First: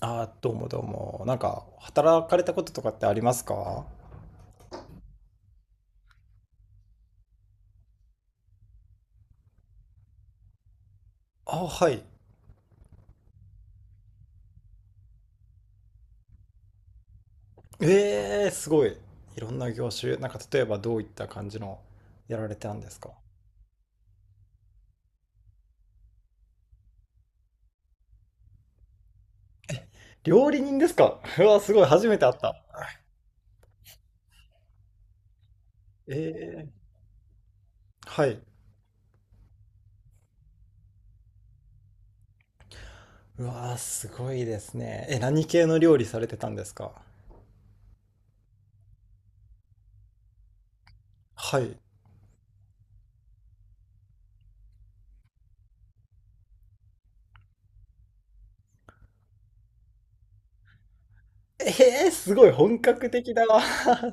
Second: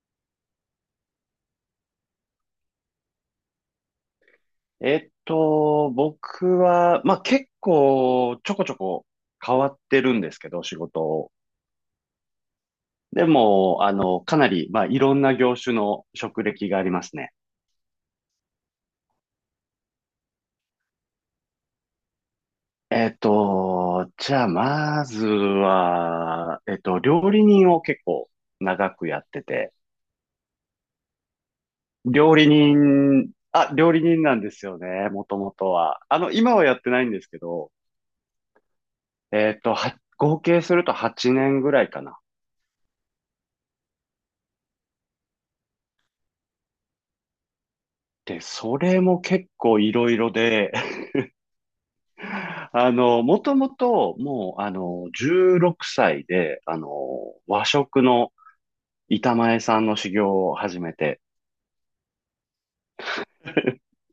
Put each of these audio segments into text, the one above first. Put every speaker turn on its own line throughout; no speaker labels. あー、どうもどうも。働かれたこととかってありますか？
僕は、まあ、結構ちょこちょこ変わってるんですけど、仕事を。
あ、はい。
でも、かなり、まあ、いろんな業種の職歴がありますね。
えー、すごい。いろんな業種。例えばどういった感じのやられてたんです
え
か？
っと、じゃあ、まずは、えっと、料理人を結構長くやってて、
料理人ですか？うわ、すごい。初めて会った。
料理人なんですよね、もともとは。
え
今は
ー、
やってないんですけど、
はい。
合計すると8年ぐらいかな。
うわー、すごいですね。え、何系の料理されてたんですか？
で、それも結構いろいろで、
はい。
あの、もともと、もう、あの、16歳で、和食の板前さんの修行を始めて、
えー、すごい。本格的だわ。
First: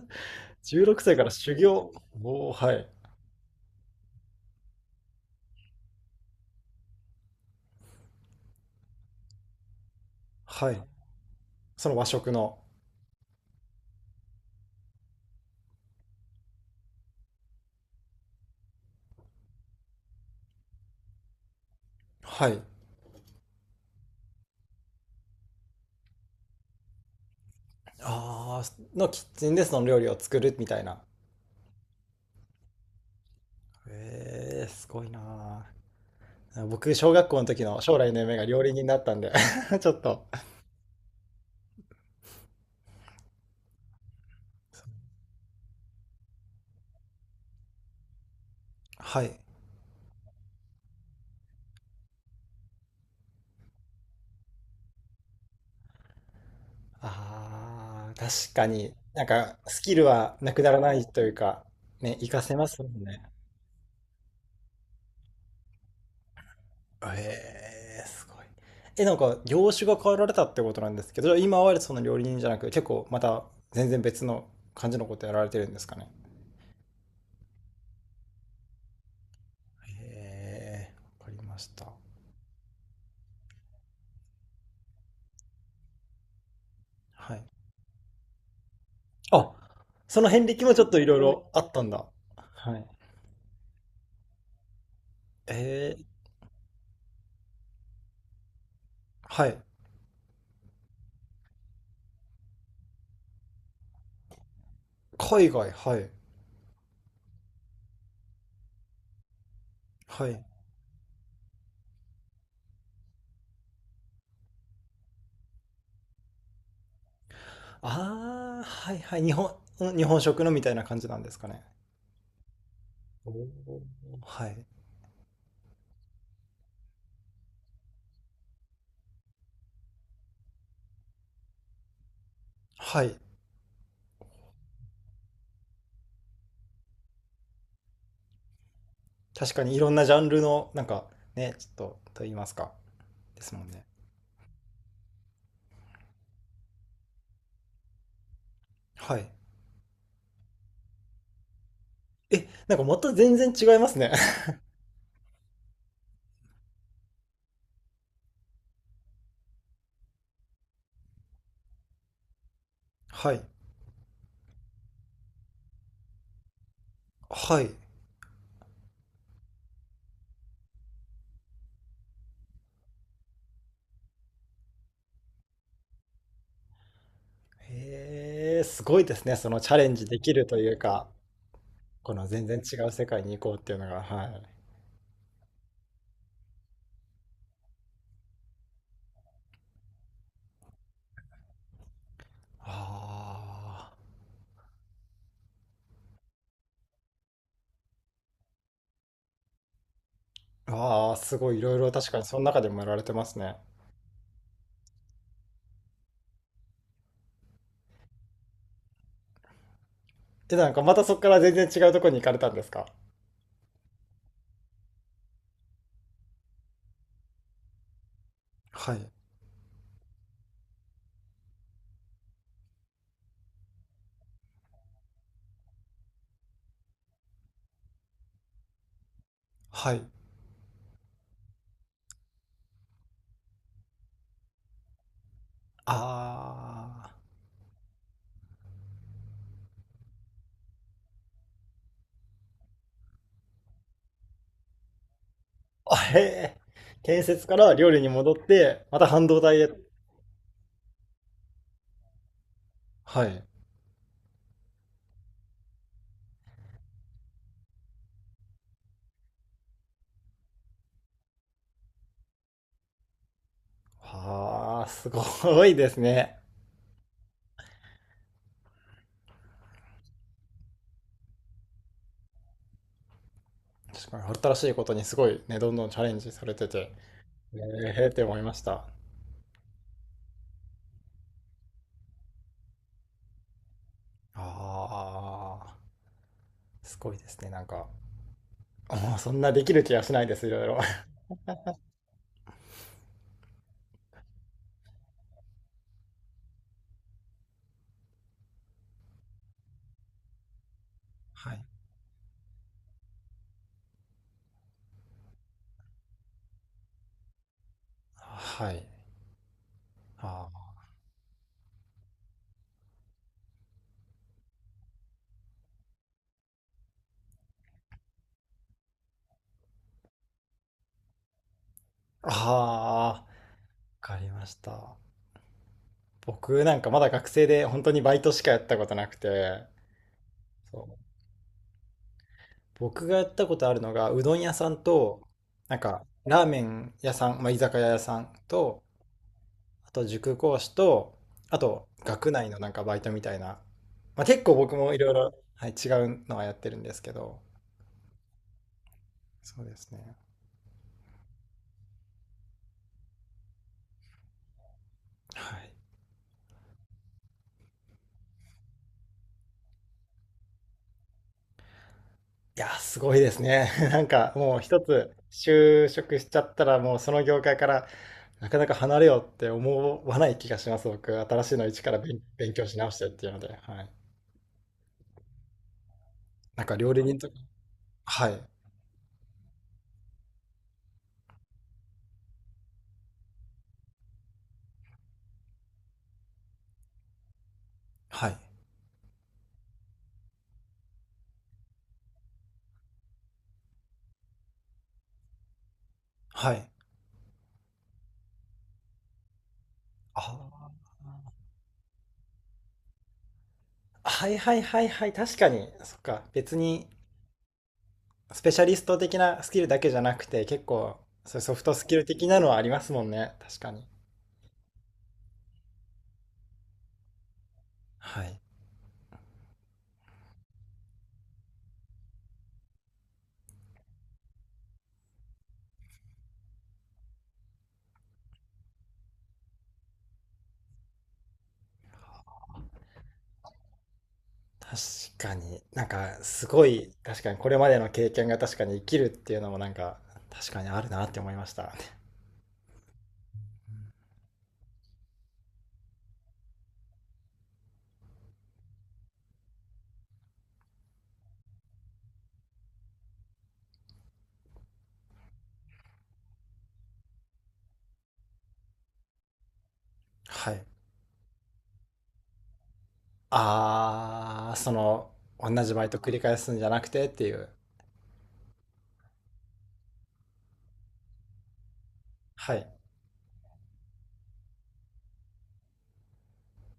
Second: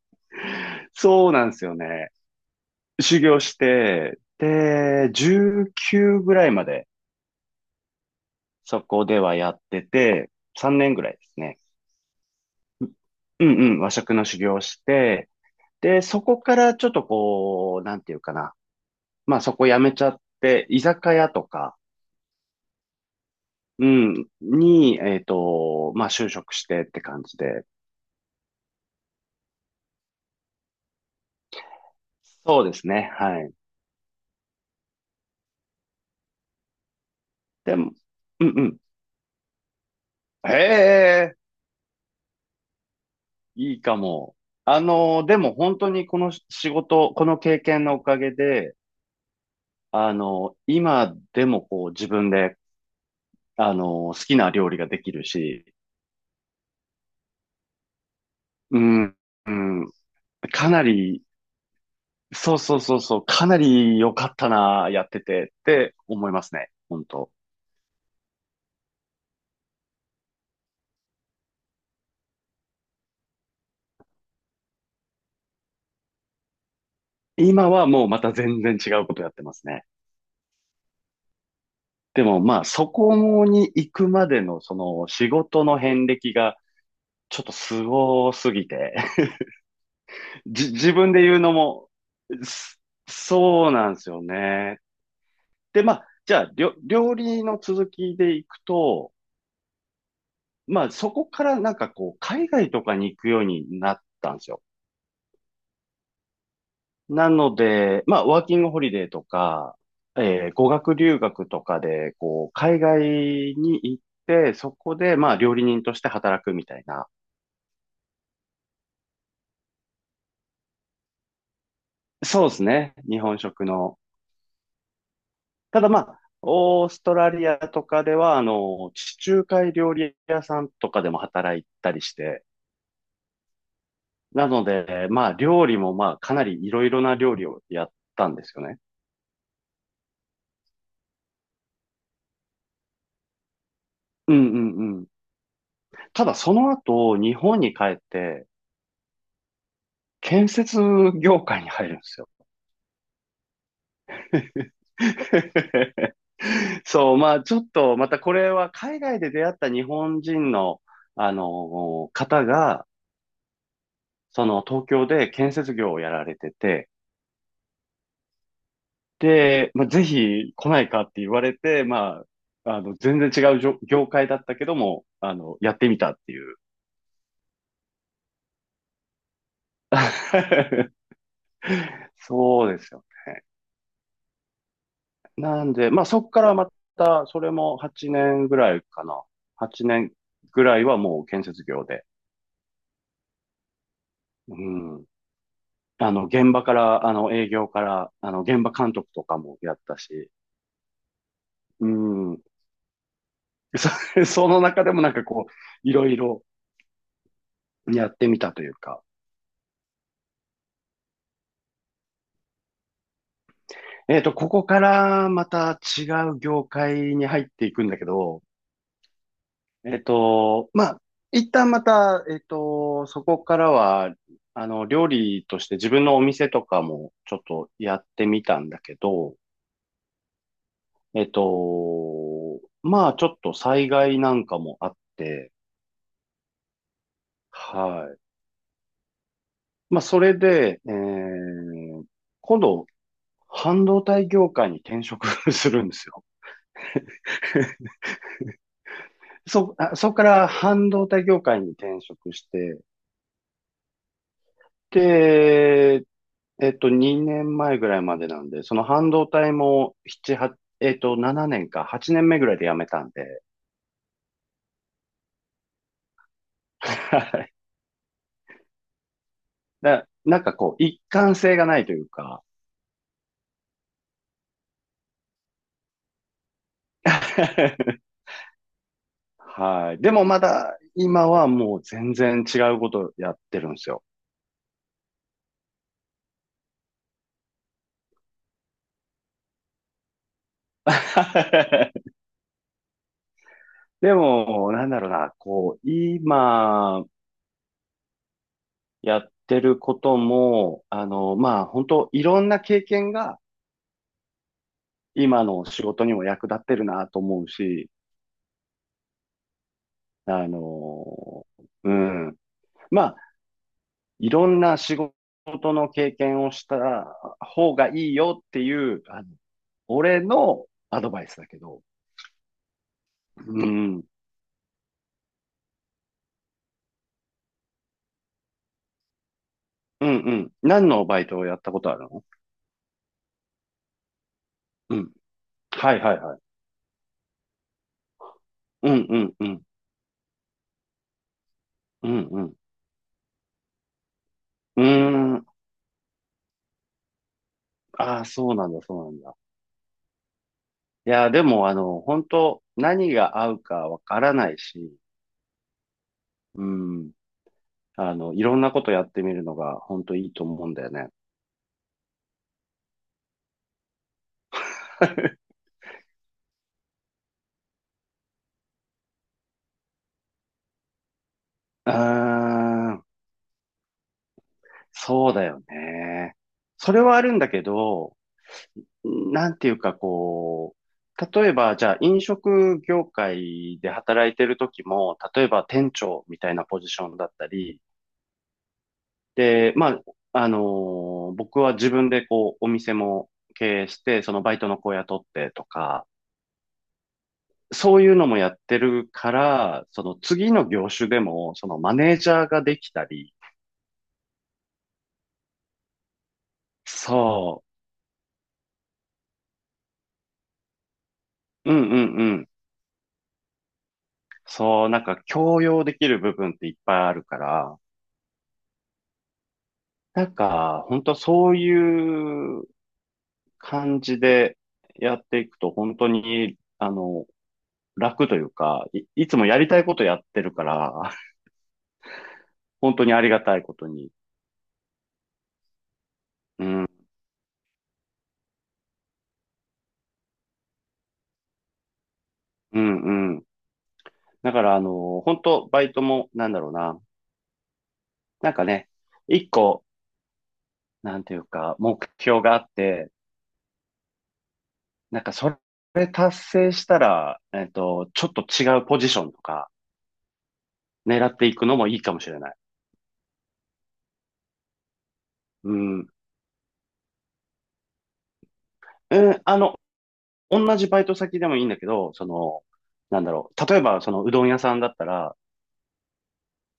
16歳か
そ
ら
うなん
修
ですよ
行。
ね。
おー、はい。
修行して、で、19ぐらいまで、そこではやってて、
は
3
い。
年ぐらいですね。
その和食の。
うんうん、和食の修行をして、で、そこからちょっとこう、なんていうかな。まあ、そこ辞めちゃって、居酒屋とか、
はい。
うん、に、まあ、就職してって感じで、
ああ、のキッチンでその料理を作るみたいな。
そうですね。はい。
ええ、すごいなあ。僕、小学校の時
で
の
も、
将来の夢が
うんう
料理
ん。
人だったんで ちょっと。
へえ、いいかも。でも本当にこの仕事、この経験のおかげで、
はい。
今でもこう自分で、あの、好きな料理ができるし、
ああ、確か
う
に。
ん、う
ス
ん、
キルはなく
か
なら
な
ないと
り、
いうか、ね、活かせ
そう
ま
そ
す
う
も
そう
ん
そ
ね。
う、かなり良かったな、やっててって思いますね。本当。
ええ、すごい。え、業種が変わられたってことなんですけど、今はその料理人じゃなく、結構また全然別の感じのことやられてるんですかね。
今はもうまた全然違うことやってますね。
ええ、わかりました。
でもまあ、そこに行くまでのその仕事の遍歴が、
は
ちょっ
い。
とすごすぎて、
あ、その遍歴もちょっ
自
とい
分
ろい
で言う
ろ
の
あったん
も、
だ。は
す
い。
そうなんですよね。
え
で、ま
ー、
あ、じゃあ、料理の続きでいくと、
はい。
まあ、そこからなんかこう、海外とかに行くようになったんですよ。
海外、はい。
なので、まあ、ワーキングホリデーとか、
はい。
語学留学とかで、こう、海外に行って、そこで、まあ、料理人として働くみたいな。
ああ、はいはい。日本、日本食のみたいな感じなんですかね。
そうですね。日
お
本食
ー、
の。
はい。
ただまあ、オーストラリアとかでは、地中海料理屋さんとかでも働いたりして、
はい。
なので、まあ、料理もまあ、かなりいろいろな料理をやったんですよね。
確かにいろんなジャンルの、なんかね、ちょっと、と言いますか。ですもんね。
うんうんうん。ただ、その後、日本に帰って、
はい。
建設業界に入るんですよ。
え、なんかまた全然違いますね。
そう、まあ、ちょっと、またこれは海外で出会った日本人の、方が、
はい。
その東京で建設業をやられてて、
はい。
で、まあ、ぜひ来ないかって言われて、まあ、全然違う業界だったけども、やってみたっていう。
へえ、すごいですね。そのチャレンジできるというか、この全然
そ
違
うで
う
すよ
世界に行こうっていうのが、はい。
ね。なんで、まあ、そっからまた、それも8年ぐらいかな。8年ぐらいはもう建設業で。
あ
うん。現場から、営業から、現場監督とかもやったし、
ーあー、すごいいろい
う
ろ確かにその
ん。
中でもやられてますね。
そ、その中でもなんかこう、いろいろやってみたというか、
で、なんかまたそこから全然違うところに行かれたんですか？
ここからまた違う業界に入っていくんだけど、
はい。
まあ、一旦また、そこからは、料理として自分のお店とかもちょっとやってみたんだけど、
はい。
まあ、ちょっと災害なんかもあって、
あ
はい。まあ、それで、今度、半導体業界に転職 するん
あ。あ、
です
へ
よ。
え。建設から料 理に戻って、また半導体へ。
そこから半導体業界に転職して、
はい。
で、2年前ぐらいまでなんで、その半導体も7、8、7年か、8年目ぐらいで辞めたんで、
ああ、すごいですね。
はい。なんかこう、一貫性がないというか、
確かに新しいことにすごいね、どんどんチャレンジされてて、ええっ て思いました。
はい。でもまだ、今はもう全然違うことやってるんですよ。
ああ、すごいですね、なんか。もうそんなできる気がしないです、いろいろ。
でも、なんだろうな、こう、今やってることも、
は
ま
い。
あ、本当いろんな経験が、今の仕事にも役立ってるなと思うし、
はい。
あ
ああ。
の、うん。まあ、いろんな仕事の経験をした方がいいよっていう、俺のアドバイスだけど、
ああ、わ
うん、うん、
かりました。僕なんかまだ学生で本当にバイトしかやったことなくて、
うん。
そ
何
う、
のバイトをやったことあるの？
僕がやったことあるのがうどん屋さん
うん。
と、なん
はい
か
はいはい。
ラーメン屋さん、まあ、居酒屋屋さんと、
うん、うん、うん、
あと塾講師と、あと
うん、
学
う
内
ん。
のなんかバイトみたいな、まあ、結構僕
うー
もいろいろ、
ん。
はい、違うのはやってるんですけど、
ああ、そうなんだ、そうなんだ。
そうですね。
いや、でも、本当何が合うかわからないし、
はい。
うん。いろんなことやってみるのが本当いいと思うんだよね。
いやすごいですね。なんかもう一つ 就職しちゃったらもうその業界からなかなか離れようって思わない気がします、僕。新しいの一
う
か
ー
ら勉強し直し
ん、
てっていうので、はい。
そうだよね。
なんか料
それ
理
は
人
あ
と
る
か、
んだけど、
はい、
なんていうかこう、例えば、じゃあ飲食業界で働いてる時も、例えば店長みたいなポジションだったり、
はい、
で、まあ、あの僕は自分でこう、お店も経営して、そのバイトの子雇ってとか、
はい。
そういうのもやってるから、その次の業
あ
種でも、そのマネージャーができたり、
あ、はいはいはいはい、確かに、そっか、別に
そ
スペシャリスト的なスキルだけじゃなくて、結構、そういうソフ
う、
ト
うんう
ス
ん
キル
う
的なの
ん。
はありますもんね、確かに。
そう、なんか強要できる部分っていっぱいあるから、
はい。
なんか、本当そういう感じでやっていくと、本当に、楽というか、いつもやりたいことやってるから、本当にありがたいことに。
確かに、なんか、す
う
ご
ん、
い、確かにこれまでの経験が確かに生きるっていうのもなんか、確かにあるなって思いました。
うん、うん。だから、本当バイトも、なんだろうな。なんかね、一個なんていうか、目標があって、なんかそれ達成したら、ちょっと違うポジションとか
はい。
狙っていくのもいいかもしれない。
ああ、その、同じ
う
バイト
ん。
繰り返すんじゃなくてっていう。
うん、同じバイト先でもいいんだけど、そ
は
の、
い。
なんだろう。例えば、そのうどん屋さんだったら、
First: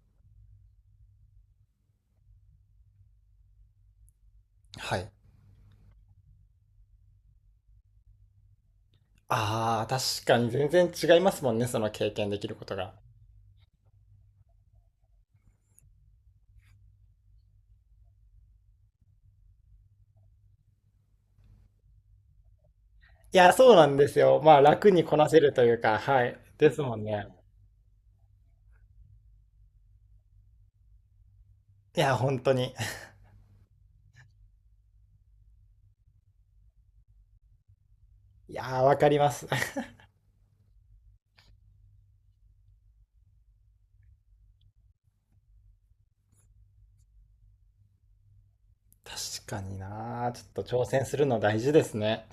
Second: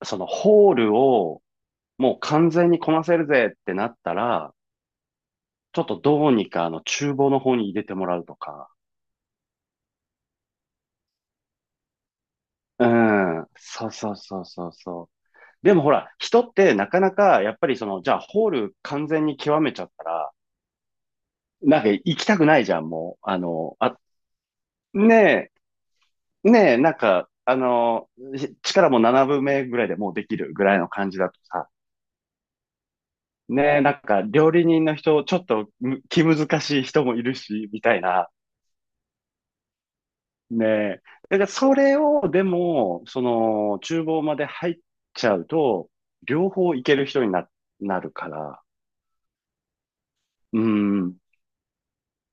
そのホールをもう完全にこなせるぜってなったら、
はい。
ちょっとどうにかあの厨房の方に入れてもらうとか。
ああ、確かに全然違いますもんね、その経験できること
う
が。
ん。そうそうそうそうそう。でもほら、人ってなかなか、やっぱりその、じゃあホール完全に極めちゃったら、なんか行きたくないじゃん、もう。
いや、そうなんですよ。まあ、楽にこなせ
ね
るというか、はい。
え、
で
ねえ、
す
なん
もんね。
か、し力も7分目ぐらいでもうできるぐらいの感じだとさ、
いや、本当に。
ねえ、なんか料理人の人、ちょっと気難しい人もいるし、みたいな。
いやー、わかります。
ねえ。だからそれを、でも、その、厨房まで入っちゃうと、両方いける人になるから。
確かになー。ち
う
ょっと挑戦す
ん。
るの大事ですね。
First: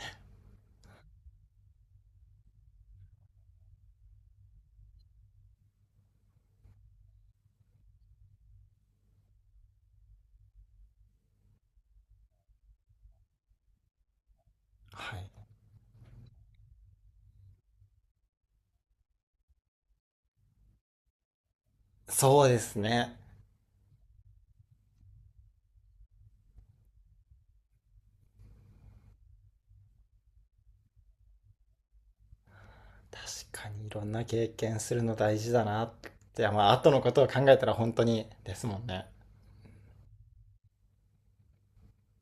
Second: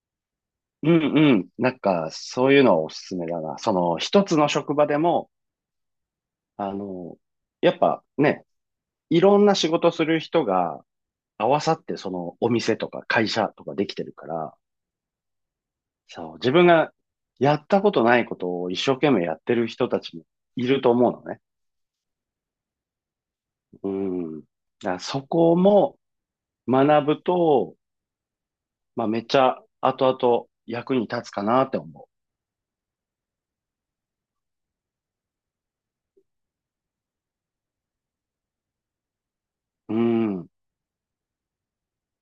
うんうん。なんか、そういうのはおすすめだな。その、一つの職場でも、あの、やっぱね、いろんな仕事する人が合わさって、その、お店とか会社とかできてるから、
はい。
そう、自分がやったことないことを一生懸命やってる人たちもいると思うのね。
そうですね。
うん。だからそこも学ぶと、まあ、めっちゃ後々役に立つかなって思
確かにいろんな経験するの大事だなって。や、まあ、後のことを考えたら本当にですもんね。
う。うん。